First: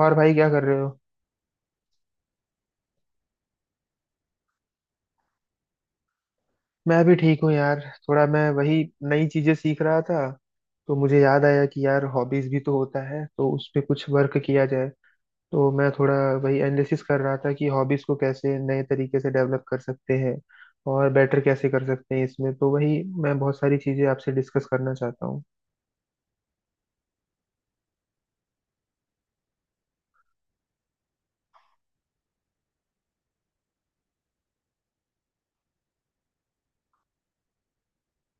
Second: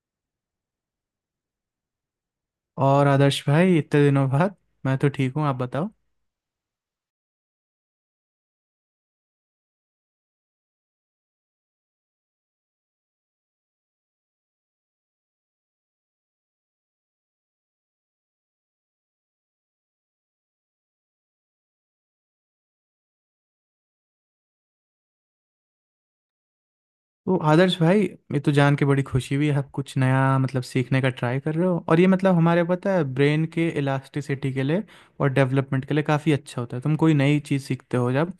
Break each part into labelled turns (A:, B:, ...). A: और भाई क्या कर रहे हो।
B: और आदर्श भाई, इतने दिनों बाद। मैं तो ठीक हूँ, आप बताओ।
A: मैं भी ठीक हूँ यार। थोड़ा मैं वही नई चीजें सीख रहा था। तो मुझे याद आया कि यार हॉबीज भी तो होता है तो उस पे कुछ वर्क किया जाए। तो मैं थोड़ा वही एनालिसिस कर रहा था कि हॉबीज को कैसे नए तरीके से डेवलप कर सकते हैं और बेटर कैसे कर सकते हैं। इसमें तो वही मैं बहुत सारी चीजें आपसे डिस्कस करना चाहता हूँ।
B: तो आदर्श भाई, ये तो जान के बड़ी खुशी हुई आप कुछ नया मतलब सीखने का ट्राई कर रहे हो, और ये मतलब हमारे पता है ब्रेन के इलास्टिसिटी के लिए और डेवलपमेंट के लिए काफ़ी अच्छा होता है तुम कोई नई चीज़ सीखते हो जब।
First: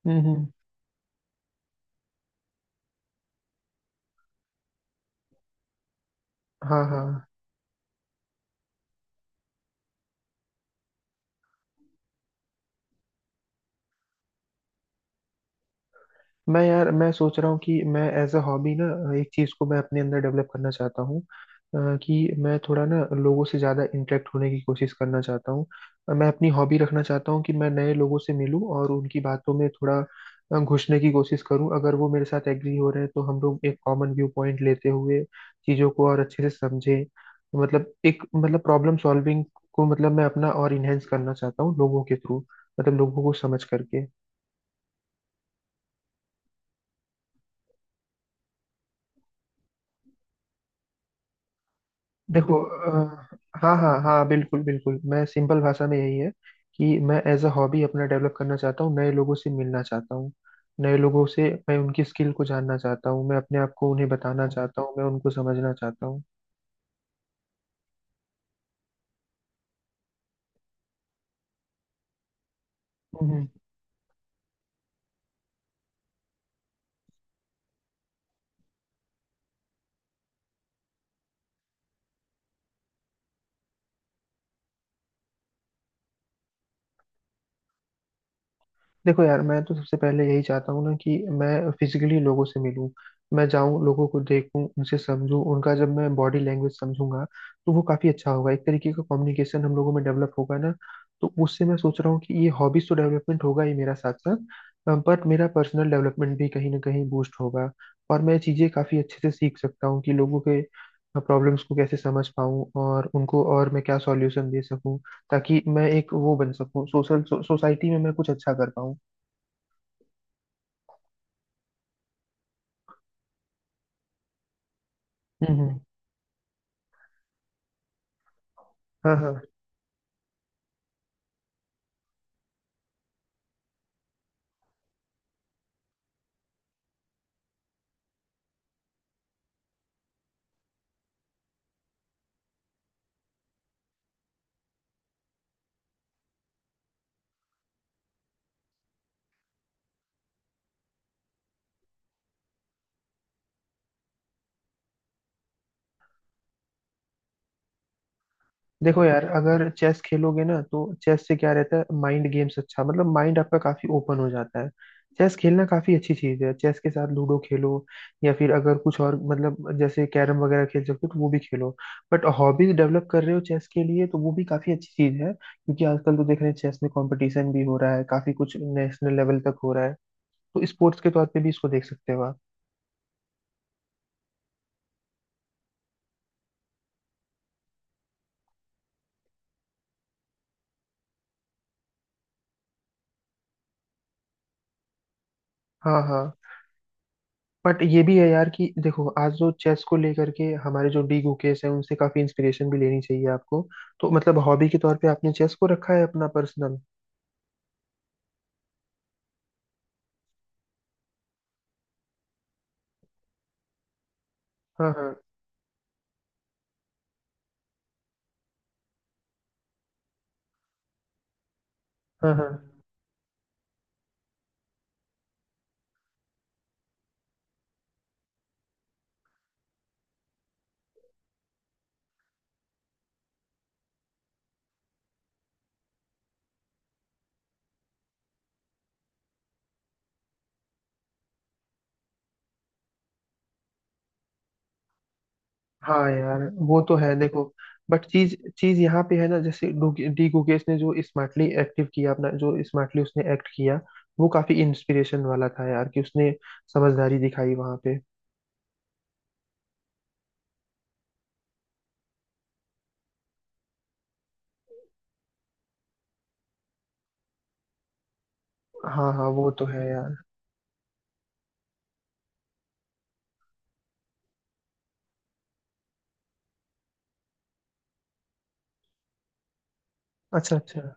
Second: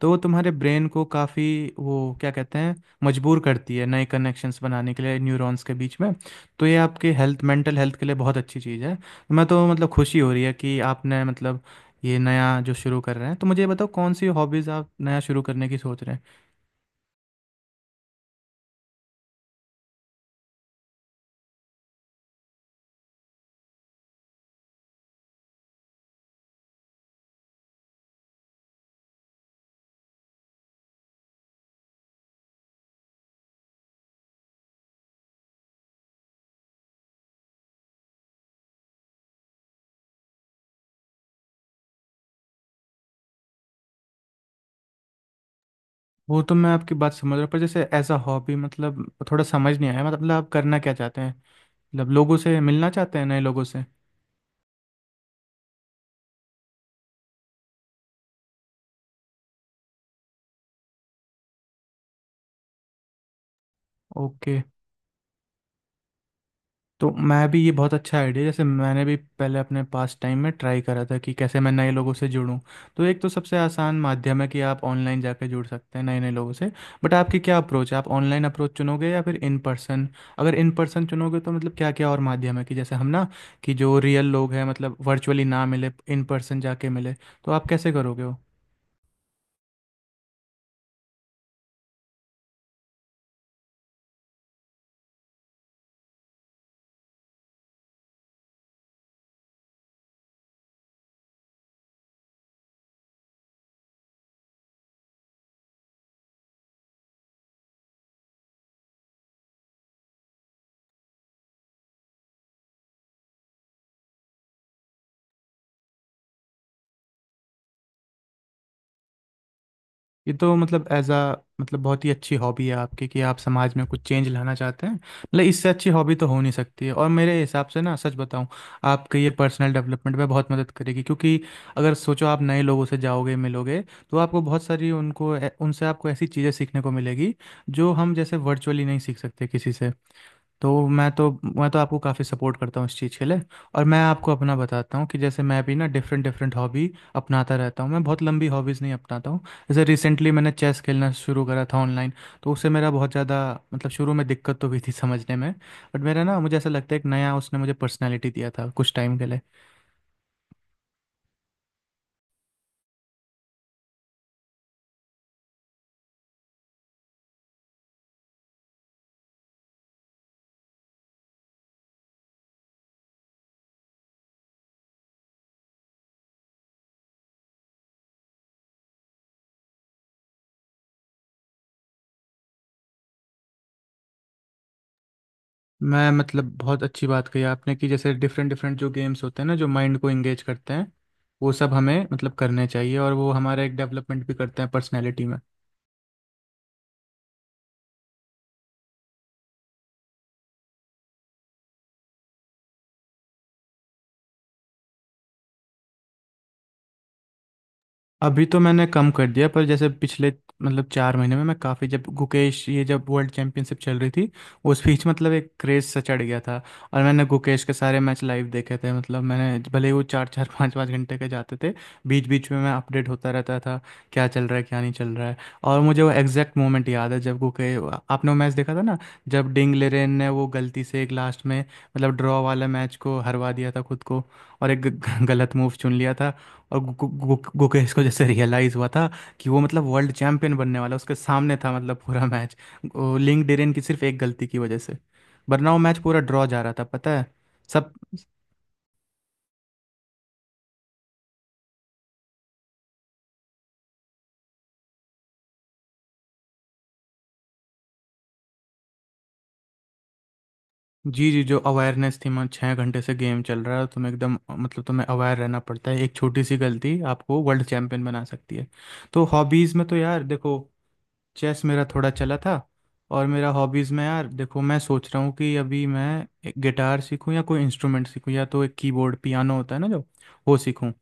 B: तो वो
A: हम्म।
B: तुम्हारे ब्रेन को काफ़ी, वो क्या कहते हैं, मजबूर करती है नए कनेक्शंस बनाने के लिए न्यूरॉन्स के बीच में। तो ये
A: हाँ हाँ।
B: आपके हेल्थ, मेंटल हेल्थ के लिए बहुत अच्छी चीज़ है, तो मैं तो मतलब खुशी हो रही है कि आपने मतलब ये नया जो शुरू कर रहे हैं। तो मुझे ये बताओ कौन सी हॉबीज़ आप नया शुरू करने की सोच रहे हैं।
A: मैं यार मैं सोच रहा हूँ कि मैं एज अ हॉबी ना एक चीज़ को मैं अपने अंदर डेवलप करना चाहता हूँ, कि मैं थोड़ा ना लोगों से ज़्यादा इंटरेक्ट होने की कोशिश करना चाहता हूँ। मैं अपनी हॉबी रखना चाहता हूँ कि मैं नए लोगों से मिलूँ और उनकी बातों में थोड़ा घुसने की कोशिश करूँ। अगर वो मेरे साथ एग्री हो रहे हैं तो हम लोग एक कॉमन व्यू पॉइंट लेते हुए चीज़ों को और अच्छे से समझें। मतलब एक मतलब प्रॉब्लम सॉल्विंग को मतलब मैं अपना और इनहेंस करना चाहता हूँ लोगों के थ्रू, मतलब लोगों को समझ करके।
B: वो तो मैं आपकी बात समझ रहा हूँ पर जैसे एज अ हॉबी मतलब थोड़ा समझ नहीं आया, मतलब आप करना क्या चाहते हैं, मतलब लोगों
A: देखो
B: से मिलना चाहते हैं नए
A: अ,
B: लोगों
A: हाँ
B: से?
A: हाँ हाँ, बिल्कुल बिल्कुल। मैं सिंपल भाषा में यही है कि मैं एज अ हॉबी अपना डेवलप करना चाहता हूँ, नए लोगों से मिलना चाहता हूँ, नए लोगों से मैं उनकी स्किल को जानना चाहता हूँ, मैं अपने आप को उन्हें बताना
B: ओके।
A: चाहता हूँ, मैं उनको समझना चाहता हूँ।
B: तो मैं भी, ये बहुत अच्छा आइडिया, जैसे मैंने भी पहले अपने पास टाइम में ट्राई करा था कि कैसे मैं नए लोगों से जुड़ूं। तो एक तो
A: हम्म।
B: सबसे आसान माध्यम है कि आप ऑनलाइन जाकर जुड़ सकते हैं नए नए लोगों से, बट आपकी क्या अप्रोच है, आप ऑनलाइन अप्रोच चुनोगे या फिर इन पर्सन? अगर इन पर्सन चुनोगे तो मतलब क्या क्या और माध्यम है कि जैसे हम ना, कि जो रियल लोग हैं मतलब वर्चुअली ना मिले, इन पर्सन जाके मिले, तो आप कैसे करोगे वो?
A: देखो यार, मैं तो सबसे पहले यही चाहता हूँ ना कि मैं फिजिकली लोगों से मिलूं। मैं जाऊं, लोगों को देखूं, उनसे समझूं, उनका जब मैं बॉडी लैंग्वेज समझूंगा तो वो काफी अच्छा होगा। एक तरीके का कम्युनिकेशन हम लोगों में डेवलप होगा ना। तो उससे मैं सोच रहा हूँ कि ये हॉबीज तो डेवलपमेंट होगा ही मेरा साथ साथ, बट मेरा पर्सनल डेवलपमेंट भी कहीं ना कहीं बूस्ट होगा। और मैं चीजें काफी अच्छे से सीख सकता हूँ कि लोगों के प्रॉब्लम्स को कैसे समझ पाऊँ और उनको और मैं क्या सॉल्यूशन दे सकूँ, ताकि मैं एक वो बन सकूँ सोशल सोसाइटी में, मैं कुछ अच्छा कर पाऊँ।
B: ये तो मतलब एज अ मतलब बहुत ही अच्छी हॉबी है आपकी कि आप समाज में कुछ चेंज लाना चाहते हैं, मतलब इससे
A: हम्म।
B: अच्छी हॉबी तो हो नहीं सकती है, और मेरे हिसाब से ना, सच बताऊं,
A: हाँ
B: आपके ये
A: हाँ।
B: पर्सनल डेवलपमेंट में बहुत मदद करेगी, क्योंकि अगर सोचो आप नए लोगों से जाओगे मिलोगे तो आपको बहुत सारी उनको उनसे आपको ऐसी चीज़ें सीखने को मिलेगी जो हम जैसे वर्चुअली नहीं सीख सकते किसी से। तो मैं तो आपको काफ़ी सपोर्ट करता हूँ इस चीज़ के लिए, और मैं आपको अपना बताता हूँ कि जैसे मैं भी ना डिफरेंट डिफरेंट हॉबी अपनाता रहता हूँ, मैं बहुत लंबी हॉबीज़ नहीं अपनाता हूँ। जैसे रिसेंटली मैंने चेस खेलना शुरू करा था ऑनलाइन, तो उससे मेरा बहुत ज़्यादा, मतलब शुरू में दिक्कत तो हुई थी समझने में, बट मेरा ना मुझे ऐसा लगता है एक नया उसने मुझे पर्सनैलिटी दिया था कुछ
A: देखो
B: टाइम
A: यार,
B: के लिए।
A: अगर चेस खेलोगे ना तो चेस से क्या रहता है माइंड गेम्स, अच्छा मतलब माइंड आपका काफी ओपन हो जाता है। चेस खेलना काफी अच्छी चीज है। चेस के साथ लूडो खेलो, या फिर अगर कुछ और मतलब जैसे कैरम वगैरह खेल सकते हो तो वो भी खेलो। बट हॉबीज डेवलप कर रहे हो चेस के लिए तो वो भी काफी अच्छी चीज है, क्योंकि आजकल तो देख रहे हैं चेस में कंपटीशन भी हो रहा है काफी कुछ, नेशनल लेवल तक हो रहा है। तो स्पोर्ट्स के तौर पे भी इसको देख सकते हो आप।
B: मैं मतलब बहुत अच्छी बात कही आपने कि जैसे डिफरेंट डिफरेंट जो गेम्स होते हैं ना जो माइंड को एंगेज करते हैं, वो सब हमें मतलब करने चाहिए, और वो हमारा एक डेवलपमेंट भी करते हैं पर्सनैलिटी में।
A: हाँ हाँ। बट ये भी है यार कि देखो आज जो चेस को लेकर के हमारे जो डी गुकेश हैं उनसे काफी इंस्पिरेशन भी लेनी चाहिए आपको। तो मतलब हॉबी के तौर पे आपने चेस को रखा है अपना पर्सनल।
B: अभी तो मैंने कम कर दिया पर जैसे पिछले मतलब चार महीने में मैं काफ़ी, जब गुकेश ये जब वर्ल्ड चैंपियनशिप चल रही थी उस
A: हाँ
B: बीच,
A: हाँ
B: मतलब एक क्रेज़ सा चढ़ गया था। और मैंने गुकेश के सारे मैच लाइव देखे थे, मतलब मैंने भले ही वो चार चार पाँच पाँच घंटे के जाते थे, बीच
A: हाँ।
B: बीच
A: हाँ
B: में मैं अपडेट होता रहता था क्या चल रहा है क्या नहीं चल रहा है। और मुझे वो एग्जैक्ट मोमेंट याद है जब गुके आपने वो मैच देखा था ना, जब डिंग लेरेन ने वो गलती से एक लास्ट में मतलब ड्रॉ वाला मैच को हरवा दिया था खुद को, और एक गलत मूव चुन लिया था, और गु, गु, गु, गुकेश को जैसे रियलाइज हुआ था कि वो मतलब वर्ल्ड चैंपियन बनने वाला उसके सामने था, मतलब पूरा मैच लिंक डेरेन की सिर्फ एक गलती की वजह से, वरना वो मैच
A: हाँ
B: पूरा
A: यार,
B: ड्रॉ जा रहा था,
A: वो तो
B: पता
A: है।
B: है
A: देखो
B: सब।
A: बट चीज चीज यहाँ पे है ना, जैसे डी गुकेश ने जो स्मार्टली एक्टिव किया अपना, जो स्मार्टली उसने एक्ट किया वो काफी इंस्पिरेशन वाला था यार। कि उसने समझदारी दिखाई वहां पे।
B: जी जी, जो अवेयरनेस थी, मैं छः घंटे से गेम चल रहा है तुम्हें एकदम मतलब तुम्हें अवेयर रहना पड़ता है, एक छोटी सी गलती आपको वर्ल्ड चैंपियन बना सकती है।
A: हाँ
B: तो
A: हाँ, वो तो
B: हॉबीज़ में
A: है
B: तो
A: यार।
B: यार देखो, चेस मेरा थोड़ा चला था, और मेरा हॉबीज़ में यार देखो, मैं सोच रहा हूँ कि अभी मैं एक गिटार सीखूँ या कोई इंस्ट्रूमेंट सीखूँ या तो एक कीबोर्ड पियानो होता है ना, जो वो
A: अच्छा अच्छा।
B: सीखूँ।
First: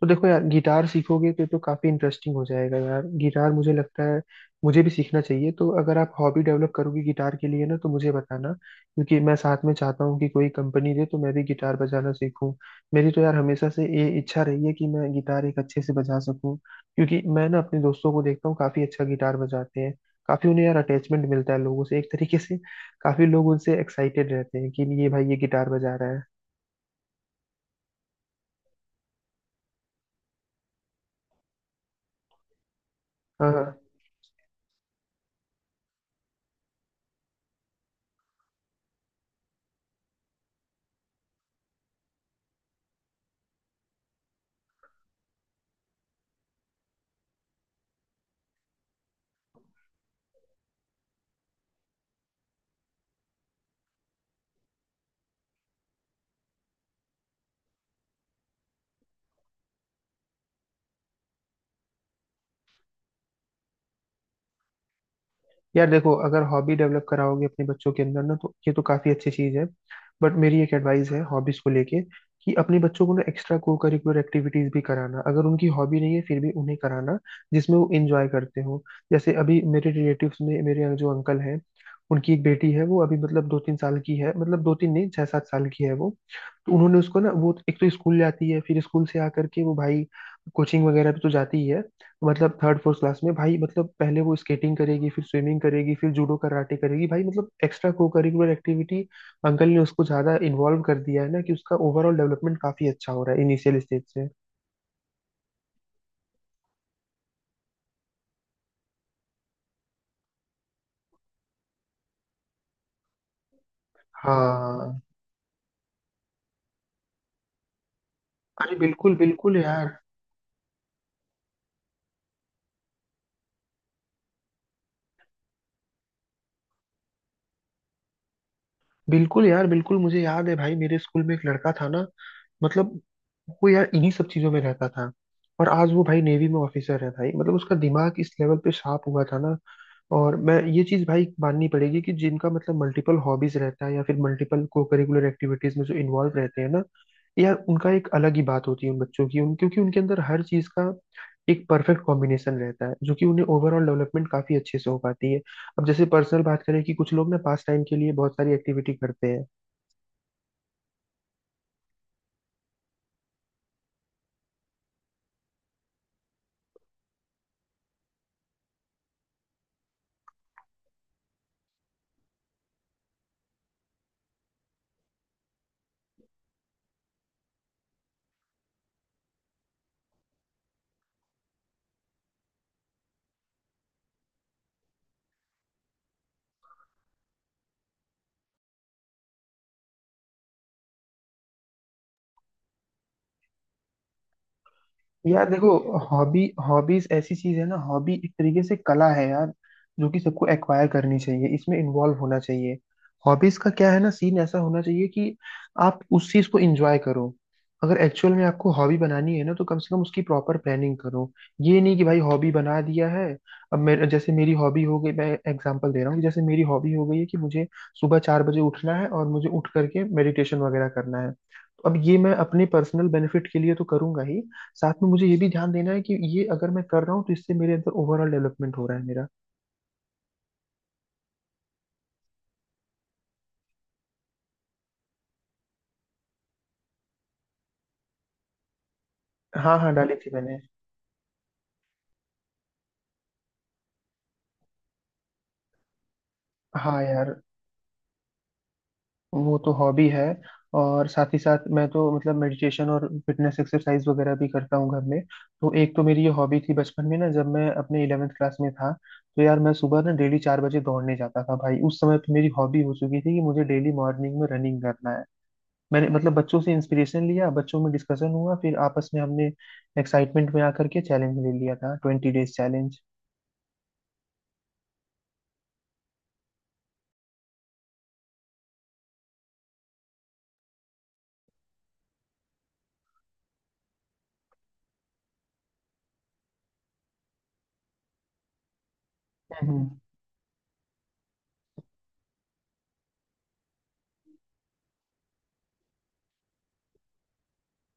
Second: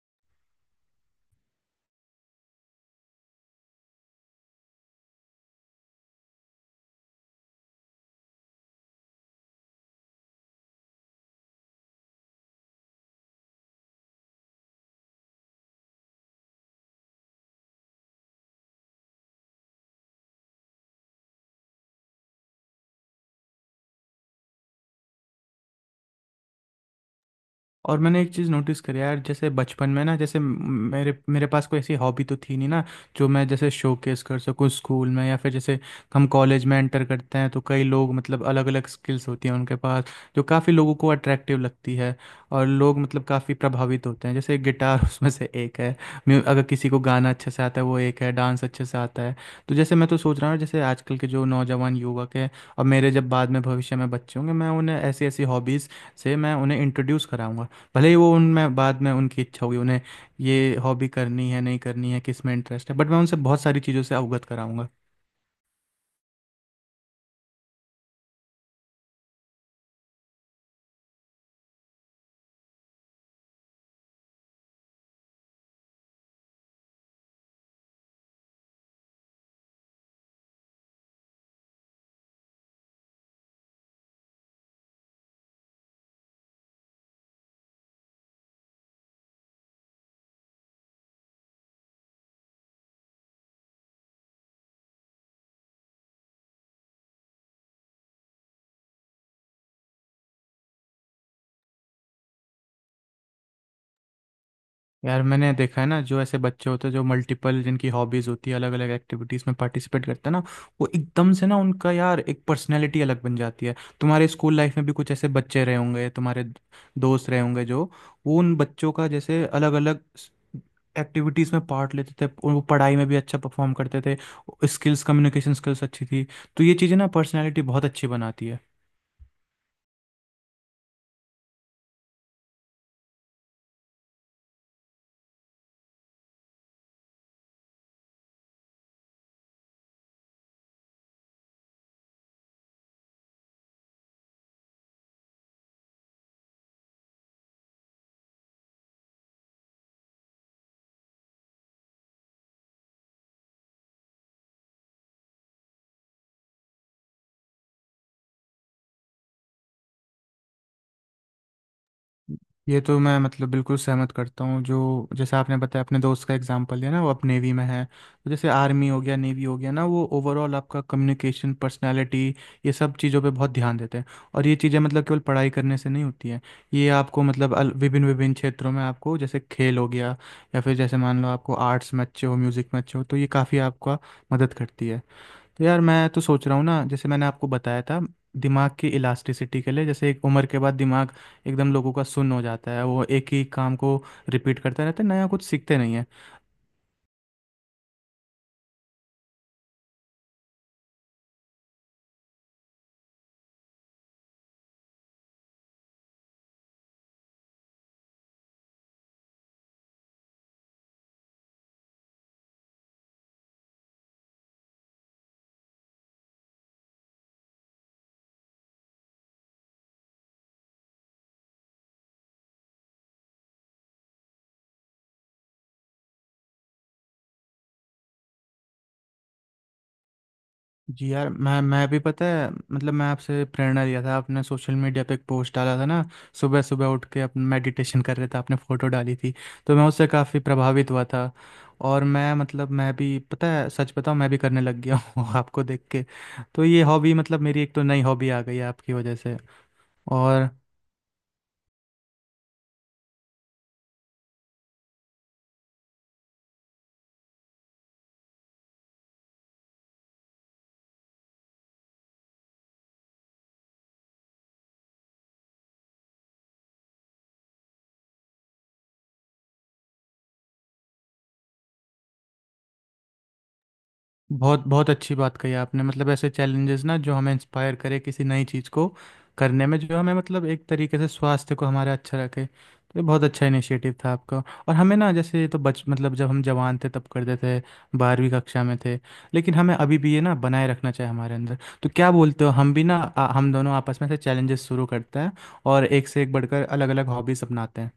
A: तो देखो यार, गिटार सीखोगे तो काफी इंटरेस्टिंग हो जाएगा यार। गिटार मुझे लगता है मुझे भी सीखना चाहिए, तो अगर आप हॉबी डेवलप करोगे गिटार के लिए ना तो मुझे बताना, क्योंकि मैं साथ में चाहता हूँ कि कोई कंपनी दे तो मैं भी गिटार बजाना सीखूँ। मेरी तो यार हमेशा से ये इच्छा रही है कि मैं गिटार एक अच्छे से बजा सकूँ, क्योंकि मैं ना अपने दोस्तों को देखता हूँ काफी अच्छा गिटार बजाते हैं। काफी उन्हें यार अटैचमेंट मिलता है लोगों से एक तरीके से। काफी लोग उनसे एक्साइटेड रहते हैं कि ये भाई ये गिटार बजा रहा है।
B: और मैंने एक चीज़ नोटिस करी यार, जैसे बचपन में ना, जैसे मेरे मेरे पास कोई ऐसी हॉबी तो थी नहीं ना, जो मैं
A: हाँ
B: जैसे शोकेस कर सकूँ स्कूल में या फिर जैसे हम कॉलेज में एंटर करते हैं तो कई लोग मतलब अलग अलग स्किल्स होती हैं उनके पास जो काफ़ी लोगों को अट्रैक्टिव लगती है, और लोग मतलब काफ़ी प्रभावित होते हैं, जैसे गिटार उसमें से एक है, अगर किसी को गाना अच्छे से आता है वो एक है, डांस अच्छे से आता है। तो जैसे मैं तो सोच रहा हूँ, जैसे आजकल के जो नौजवान युवक हैं और मेरे जब बाद में भविष्य में बच्चे होंगे, मैं उन्हें ऐसी ऐसी हॉबीज़ से मैं उन्हें इंट्रोड्यूस कराऊंगा। भले ही वो उनमें बाद में उनकी इच्छा होगी उन्हें ये हॉबी करनी है नहीं करनी है किस में इंटरेस्ट है, बट मैं उनसे बहुत सारी चीज़ों से अवगत कराऊंगा।
A: यार देखो, अगर हॉबी डेवलप कराओगे अपने बच्चों के अंदर ना तो ये तो काफी अच्छी चीज है। बट मेरी एक एडवाइस है हॉबीज को लेके, कि अपने बच्चों को ना एक्स्ट्रा को करिकुलर एक्टिविटीज भी कराना, अगर उनकी हॉबी नहीं है फिर भी उन्हें कराना, जिसमें वो इंजॉय करते हो। जैसे अभी मेरे रिलेटिव्स में मेरे जो अंकल हैं, उनकी एक बेटी है, वो अभी मतलब दो तीन साल की है, मतलब दो तीन नहीं छह सात साल की है वो। तो उन्होंने उसको ना, वो एक तो स्कूल जाती है, फिर स्कूल से आकर के वो भाई कोचिंग वगैरह भी तो जाती ही है। मतलब थर्ड फोर्थ क्लास में भाई, मतलब पहले वो स्केटिंग करेगी, फिर स्विमिंग करेगी, फिर जूडो कराटे करेगी, भाई मतलब extra co curricular activity uncle ने उसको ज्यादा इन्वॉल्व कर दिया है ना, कि उसका ओवरऑल डेवलपमेंट काफी अच्छा हो रहा है इनिशियल स्टेज से।
B: यार मैंने देखा है ना, जो ऐसे बच्चे होते हैं जो मल्टीपल जिनकी हॉबीज होती है, अलग अलग एक्टिविटीज में पार्टिसिपेट करते हैं ना, वो एकदम से ना उनका यार एक पर्सनैलिटी अलग बन जाती है। तुम्हारे स्कूल लाइफ में भी
A: हाँ।
B: कुछ ऐसे बच्चे रहे होंगे, तुम्हारे दोस्त रहे होंगे जो, वो उन
A: अरे
B: बच्चों का
A: बिल्कुल
B: जैसे
A: बिल्कुल
B: अलग
A: यार।
B: अलग एक्टिविटीज़ में पार्ट लेते थे, वो पढ़ाई में भी अच्छा परफॉर्म करते थे, स्किल्स कम्युनिकेशन स्किल्स अच्छी थी, तो ये चीज़ें ना पर्सनैलिटी बहुत अच्छी बनाती है।
A: बिल्कुल यार बिल्कुल, मुझे याद है भाई मेरे स्कूल में एक लड़का था ना, मतलब वो यार इन्हीं सब चीजों में रहता था, और आज वो भाई नेवी में ऑफिसर है। भाई मतलब उसका दिमाग इस लेवल पे शार्प हुआ था ना। और मैं ये चीज भाई माननी पड़ेगी कि जिनका मतलब मल्टीपल हॉबीज रहता है या फिर मल्टीपल को करिकुलर एक्टिविटीज में जो इन्वॉल्व रहते हैं ना, यार उनका एक अलग ही बात होती है उन बच्चों की, उन क्योंकि उनके अंदर हर चीज का एक परफेक्ट कॉम्बिनेशन रहता है, जो कि उन्हें ओवरऑल डेवलपमेंट काफी अच्छे से हो पाती है। अब जैसे पर्सनल बात करें कि कुछ लोग ना पास टाइम के लिए बहुत सारी एक्टिविटी करते हैं।
B: ये तो मैं मतलब बिल्कुल सहमत करता हूँ, जो जैसे आपने बताया अपने दोस्त का एग्जांपल दिया ना वो अब नेवी में है, तो जैसे आर्मी हो गया नेवी हो गया ना, वो ओवरऑल आपका कम्युनिकेशन पर्सनालिटी, ये सब चीज़ों पे बहुत ध्यान देते हैं, और ये चीज़ें मतलब केवल पढ़ाई करने से नहीं होती हैं। ये आपको मतलब विभिन्न विभिन्न क्षेत्रों में आपको जैसे खेल हो गया या फिर जैसे मान लो आपको आर्ट्स में अच्छे हो म्यूज़िक में अच्छे हो, तो ये काफ़ी आपका मदद करती है। तो यार मैं तो सोच रहा हूँ ना, जैसे मैंने आपको बताया था दिमाग की इलास्टिसिटी के लिए, जैसे एक उम्र के बाद दिमाग एकदम लोगों का सुन्न हो जाता है, वो एक ही काम को रिपीट करता रहता है, नया कुछ
A: यार
B: सीखते
A: देखो,
B: नहीं है।
A: हॉबी हॉबीज ऐसी चीज है ना, हॉबी एक तरीके से कला है यार, जो कि सबको एक्वायर करनी चाहिए, इसमें इन्वॉल्व होना चाहिए। हॉबीज का क्या है ना, सीन ऐसा होना चाहिए कि आप उस चीज को एंजॉय करो। अगर एक्चुअल में आपको हॉबी बनानी है ना तो कम से कम उसकी प्रॉपर प्लानिंग करो। ये नहीं कि भाई हॉबी बना दिया है। अब मेरे जैसे मेरी हॉबी हो गई, मैं एग्जांपल दे रहा हूँ कि जैसे मेरी हॉबी हो गई है कि मुझे सुबह 4 बजे उठना है और मुझे उठ करके मेडिटेशन वगैरह करना है, तो अब ये मैं अपने पर्सनल बेनिफिट के लिए तो करूंगा ही, साथ में मुझे ये भी ध्यान देना है कि ये अगर मैं कर रहा हूँ तो इससे मेरे अंदर ओवरऑल डेवलपमेंट हो रहा है मेरा।
B: जी यार, मैं भी पता है मतलब मैं आपसे प्रेरणा लिया था, आपने सोशल मीडिया पे एक पोस्ट डाला था ना, सुबह सुबह उठ के अपने मेडिटेशन कर रहे थे, आपने फ़ोटो डाली थी, तो
A: हाँ
B: मैं
A: हाँ,
B: उससे
A: डाली थी
B: काफ़ी
A: मैंने।
B: प्रभावित हुआ था, और मैं मतलब मैं भी पता है सच बताऊं मैं भी करने लग गया हूँ आपको देख के। तो ये
A: हाँ
B: हॉबी
A: यार,
B: मतलब मेरी एक तो नई हॉबी आ गई है आपकी वजह से।
A: वो तो हॉबी है।
B: और
A: और साथ ही साथ मैं तो मतलब मेडिटेशन और फिटनेस एक्सरसाइज वगैरह भी करता हूँ घर में। तो एक तो मेरी ये हॉबी थी बचपन में ना, जब मैं अपने इलेवेंथ क्लास में था, तो यार मैं सुबह ना डेली 4 बजे दौड़ने जाता था भाई। उस समय तो मेरी हॉबी हो चुकी थी कि मुझे डेली मॉर्निंग में रनिंग करना है। मैंने मतलब बच्चों से इंस्पिरेशन लिया, बच्चों में डिस्कशन हुआ, फिर आपस में हमने एक्साइटमेंट में आकर के चैलेंज ले लिया था 20 डेज चैलेंज।
B: बहुत बहुत अच्छी बात कही आपने, मतलब ऐसे चैलेंजेस ना जो हमें इंस्पायर करे किसी नई चीज़ को करने में, जो हमें मतलब एक तरीके से स्वास्थ्य को हमारा अच्छा रखे, तो ये बहुत अच्छा इनिशिएटिव था आपका। और हमें ना जैसे ये तो बच मतलब जब हम जवान थे तब करते थे, बारहवीं कक्षा में थे, लेकिन हमें
A: हम्म।
B: अभी भी ये ना बनाए रखना चाहिए हमारे अंदर, तो क्या बोलते हो हम भी ना, हम दोनों आपस में से चैलेंजेस शुरू करते हैं और एक से एक बढ़कर अलग अलग हॉबीज अपनाते हैं।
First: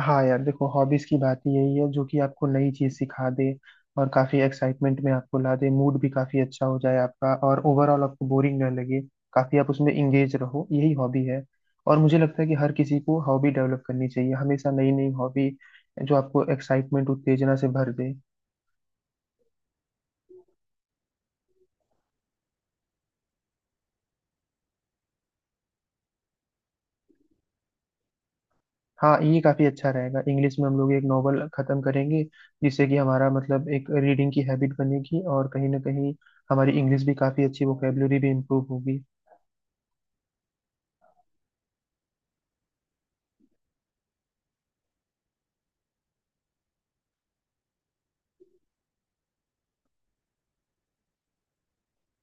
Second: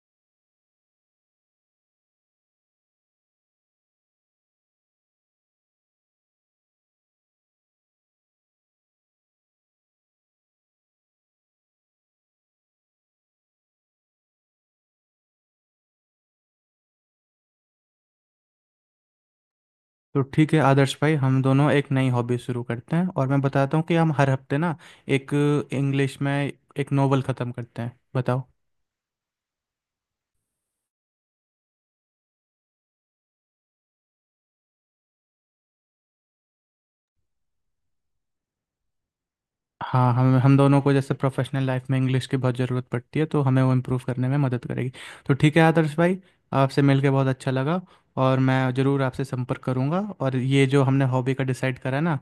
A: हाँ यार देखो, हॉबीज की बात ही यही है जो कि आपको नई चीज सिखा दे, और काफी एक्साइटमेंट में आपको ला दे, मूड भी काफी अच्छा हो जाए आपका, और ओवरऑल आपको बोरिंग ना लगे, काफी आप उसमें इंगेज रहो, यही हॉबी है। और मुझे लगता है कि हर किसी को हॉबी डेवलप करनी चाहिए, हमेशा नई नई हॉबी, जो आपको एक्साइटमेंट उत्तेजना से भर दे।
B: तो ठीक है आदर्श भाई, हम दोनों एक नई हॉबी शुरू करते हैं और मैं बताता हूँ कि हम हर हफ्ते ना एक, इंग्लिश में एक नोवेल ख़त्म करते हैं, बताओ?
A: हाँ ये काफी अच्छा रहेगा, इंग्लिश में हम लोग एक नॉवल खत्म करेंगे, जिससे कि हमारा मतलब एक रीडिंग की हैबिट बनेगी, और कहीं ना कहीं हमारी इंग्लिश भी काफी अच्छी, वोकेबलरी भी इम्प्रूव होगी।
B: हाँ, हम दोनों को जैसे प्रोफेशनल लाइफ में इंग्लिश की बहुत ज़रूरत पड़ती है, तो हमें वो इम्प्रूव करने में मदद करेगी। तो ठीक है आदर्श भाई, आपसे मिलके बहुत अच्छा लगा, और मैं ज़रूर आपसे संपर्क करूँगा, और ये जो हमने हॉबी का डिसाइड करा ना,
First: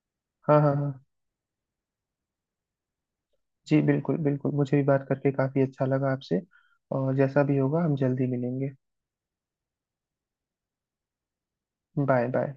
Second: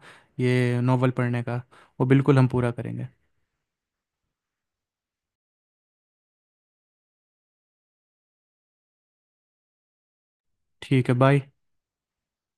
A: हाँ हाँ
B: ये
A: हाँ।
B: नोवेल पढ़ने का, वो बिल्कुल हम पूरा करेंगे।
A: जी बिल्कुल बिल्कुल, मुझे भी बात करके काफी अच्छा लगा आपसे, और जैसा भी होगा हम जल्दी मिलेंगे।
B: ठीक है, बाय।
A: Bye bye.